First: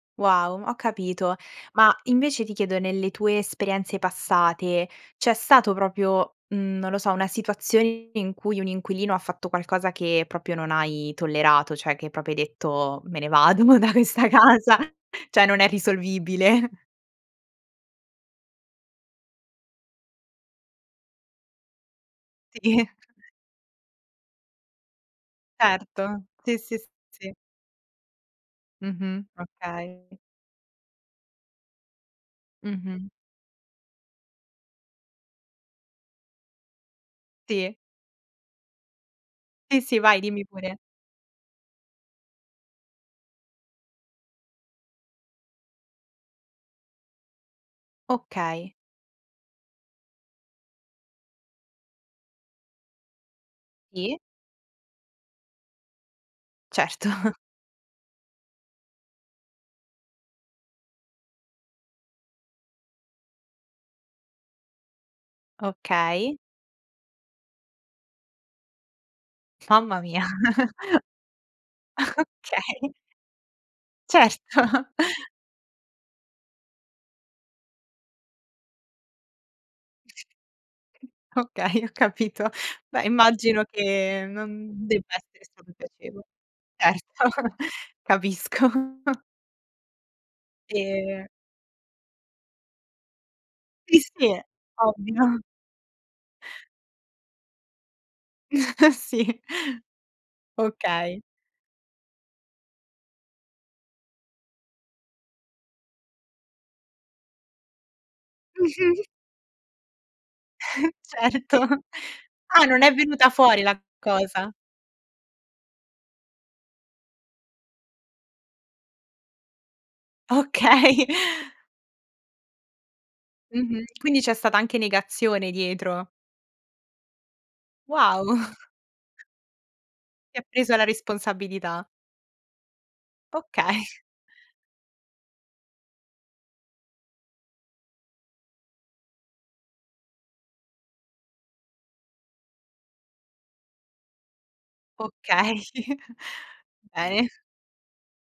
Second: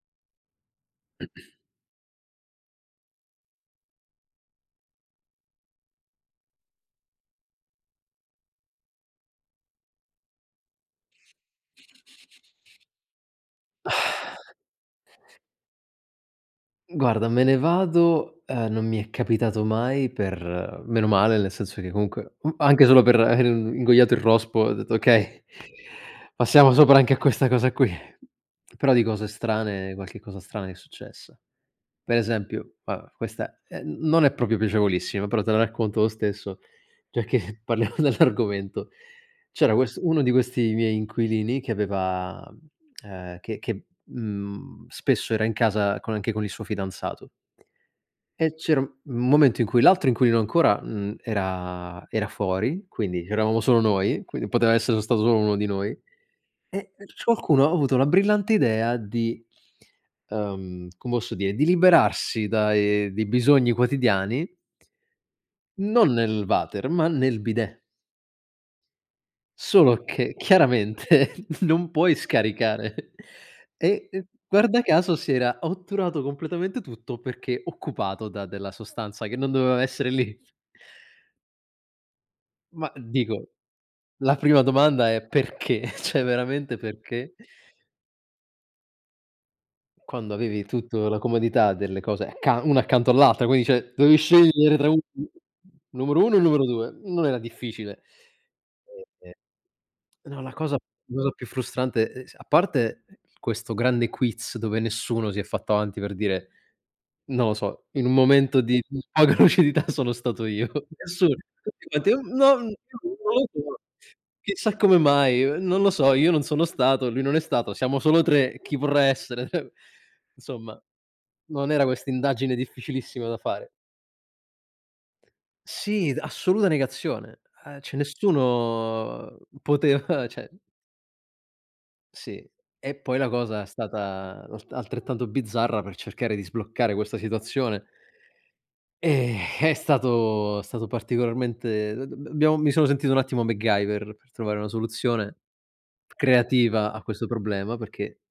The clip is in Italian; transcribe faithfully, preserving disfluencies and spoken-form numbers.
Wow, ho capito. Ma invece ti chiedo, nelle tue esperienze passate c'è stato propio, mhmm, non lo so, una situazione in cui un inquilino ha fatto qualcosa che propio non hai tollerato, cioè che propio hai detto: "Me ne vado mo' da questa casa, cioè non è risolvibile". Guarda "me ne vado", ehm, non mi è capitato mai per meno male nel senso che comunque, mhmm, anche Sì. solo per aver ingoiato il rospo ho detto: "Okay, Certo, sì, passiamo sì, s sopra anche a sì. questa cosa qui". Però di Mh-mh, cose strane okay. qualche cosa strana mi è successa. Per esempio, va beh Mh-mh. questa è n non è propio piacevolissima, però te la racconto lo stesso, giacché Sì. parliamo dell'argomento. C'era Sì, quest sì, vai, uno di dimmi questi pure. miei inquilini che aveva, mhmm, ehm, che che, mhmm, spesso era in casa con anche con il suo fidanzato. E Okay. c'era un un momento in cui l'altro inquilino ancora n era era fuori, quindi c'eravamo solo Sì. noi, quindi poteva essere stato solo uno di noi e e Certo. c qualcuno ha avuto la brillante idea di ehm, come osso dire, di liberarsi dai dei bisogni quotidiani, non Okay. nel water ma nel bidet. Mamma Solo mia. che chiaramente non puoi Okay. scaricare e, ehm, guarda Certo. caso si era otturato completamente tutto perché occupato da della sostanza che non doveva essere lì. Mh, okay, ho capito. Ma Beh, dico, immagino che la prima non domanda debba è: essere stato "Perché?" ceh piacevole. veramente Certo, perché capisco. quando avevi tutto la E comodità delle cose accan una accanto all'altra, quindi ceh, Sì, dovevi sì, scegliere tra un [unintelligible] ovvio. numero uno o numero due. Non era difficile. E Sì. ehm, no, la cosa la Okay. cosa più frustrante, e s a parte questo grande quiz, dove nessuno si è fatto avanti per dire, non lo so: "In un momento di Mh-mh. poca lucidità, sono stato io". Nessuno. Certo. Ma ti Ah non non è venuta fuori [unintelligible] la cosa? "Chissà come mai, ehm, non lo so, io non sono stato, lui non è stato, siamo solo tre, chi vorrà essere?" ceh, insomma, Okay. non era questa indagine difficilissima da fare. Mh-mh. Quindi c'è stata anche negazione dietro? Sì, d assoluta negazione. Eh ceh Wow. nessuno poteva Si è ceh preso la responsabilità. Sì. E poi la cosa è Okay. stata l altrettanto bizzarra per cercare di sbloccare questa situazione. E è stato è stato particolarmente d d b abbiamo mi sono sentito un attimo MacGyver per trovare una soluzione Okay, creativa a questo bene. problema perché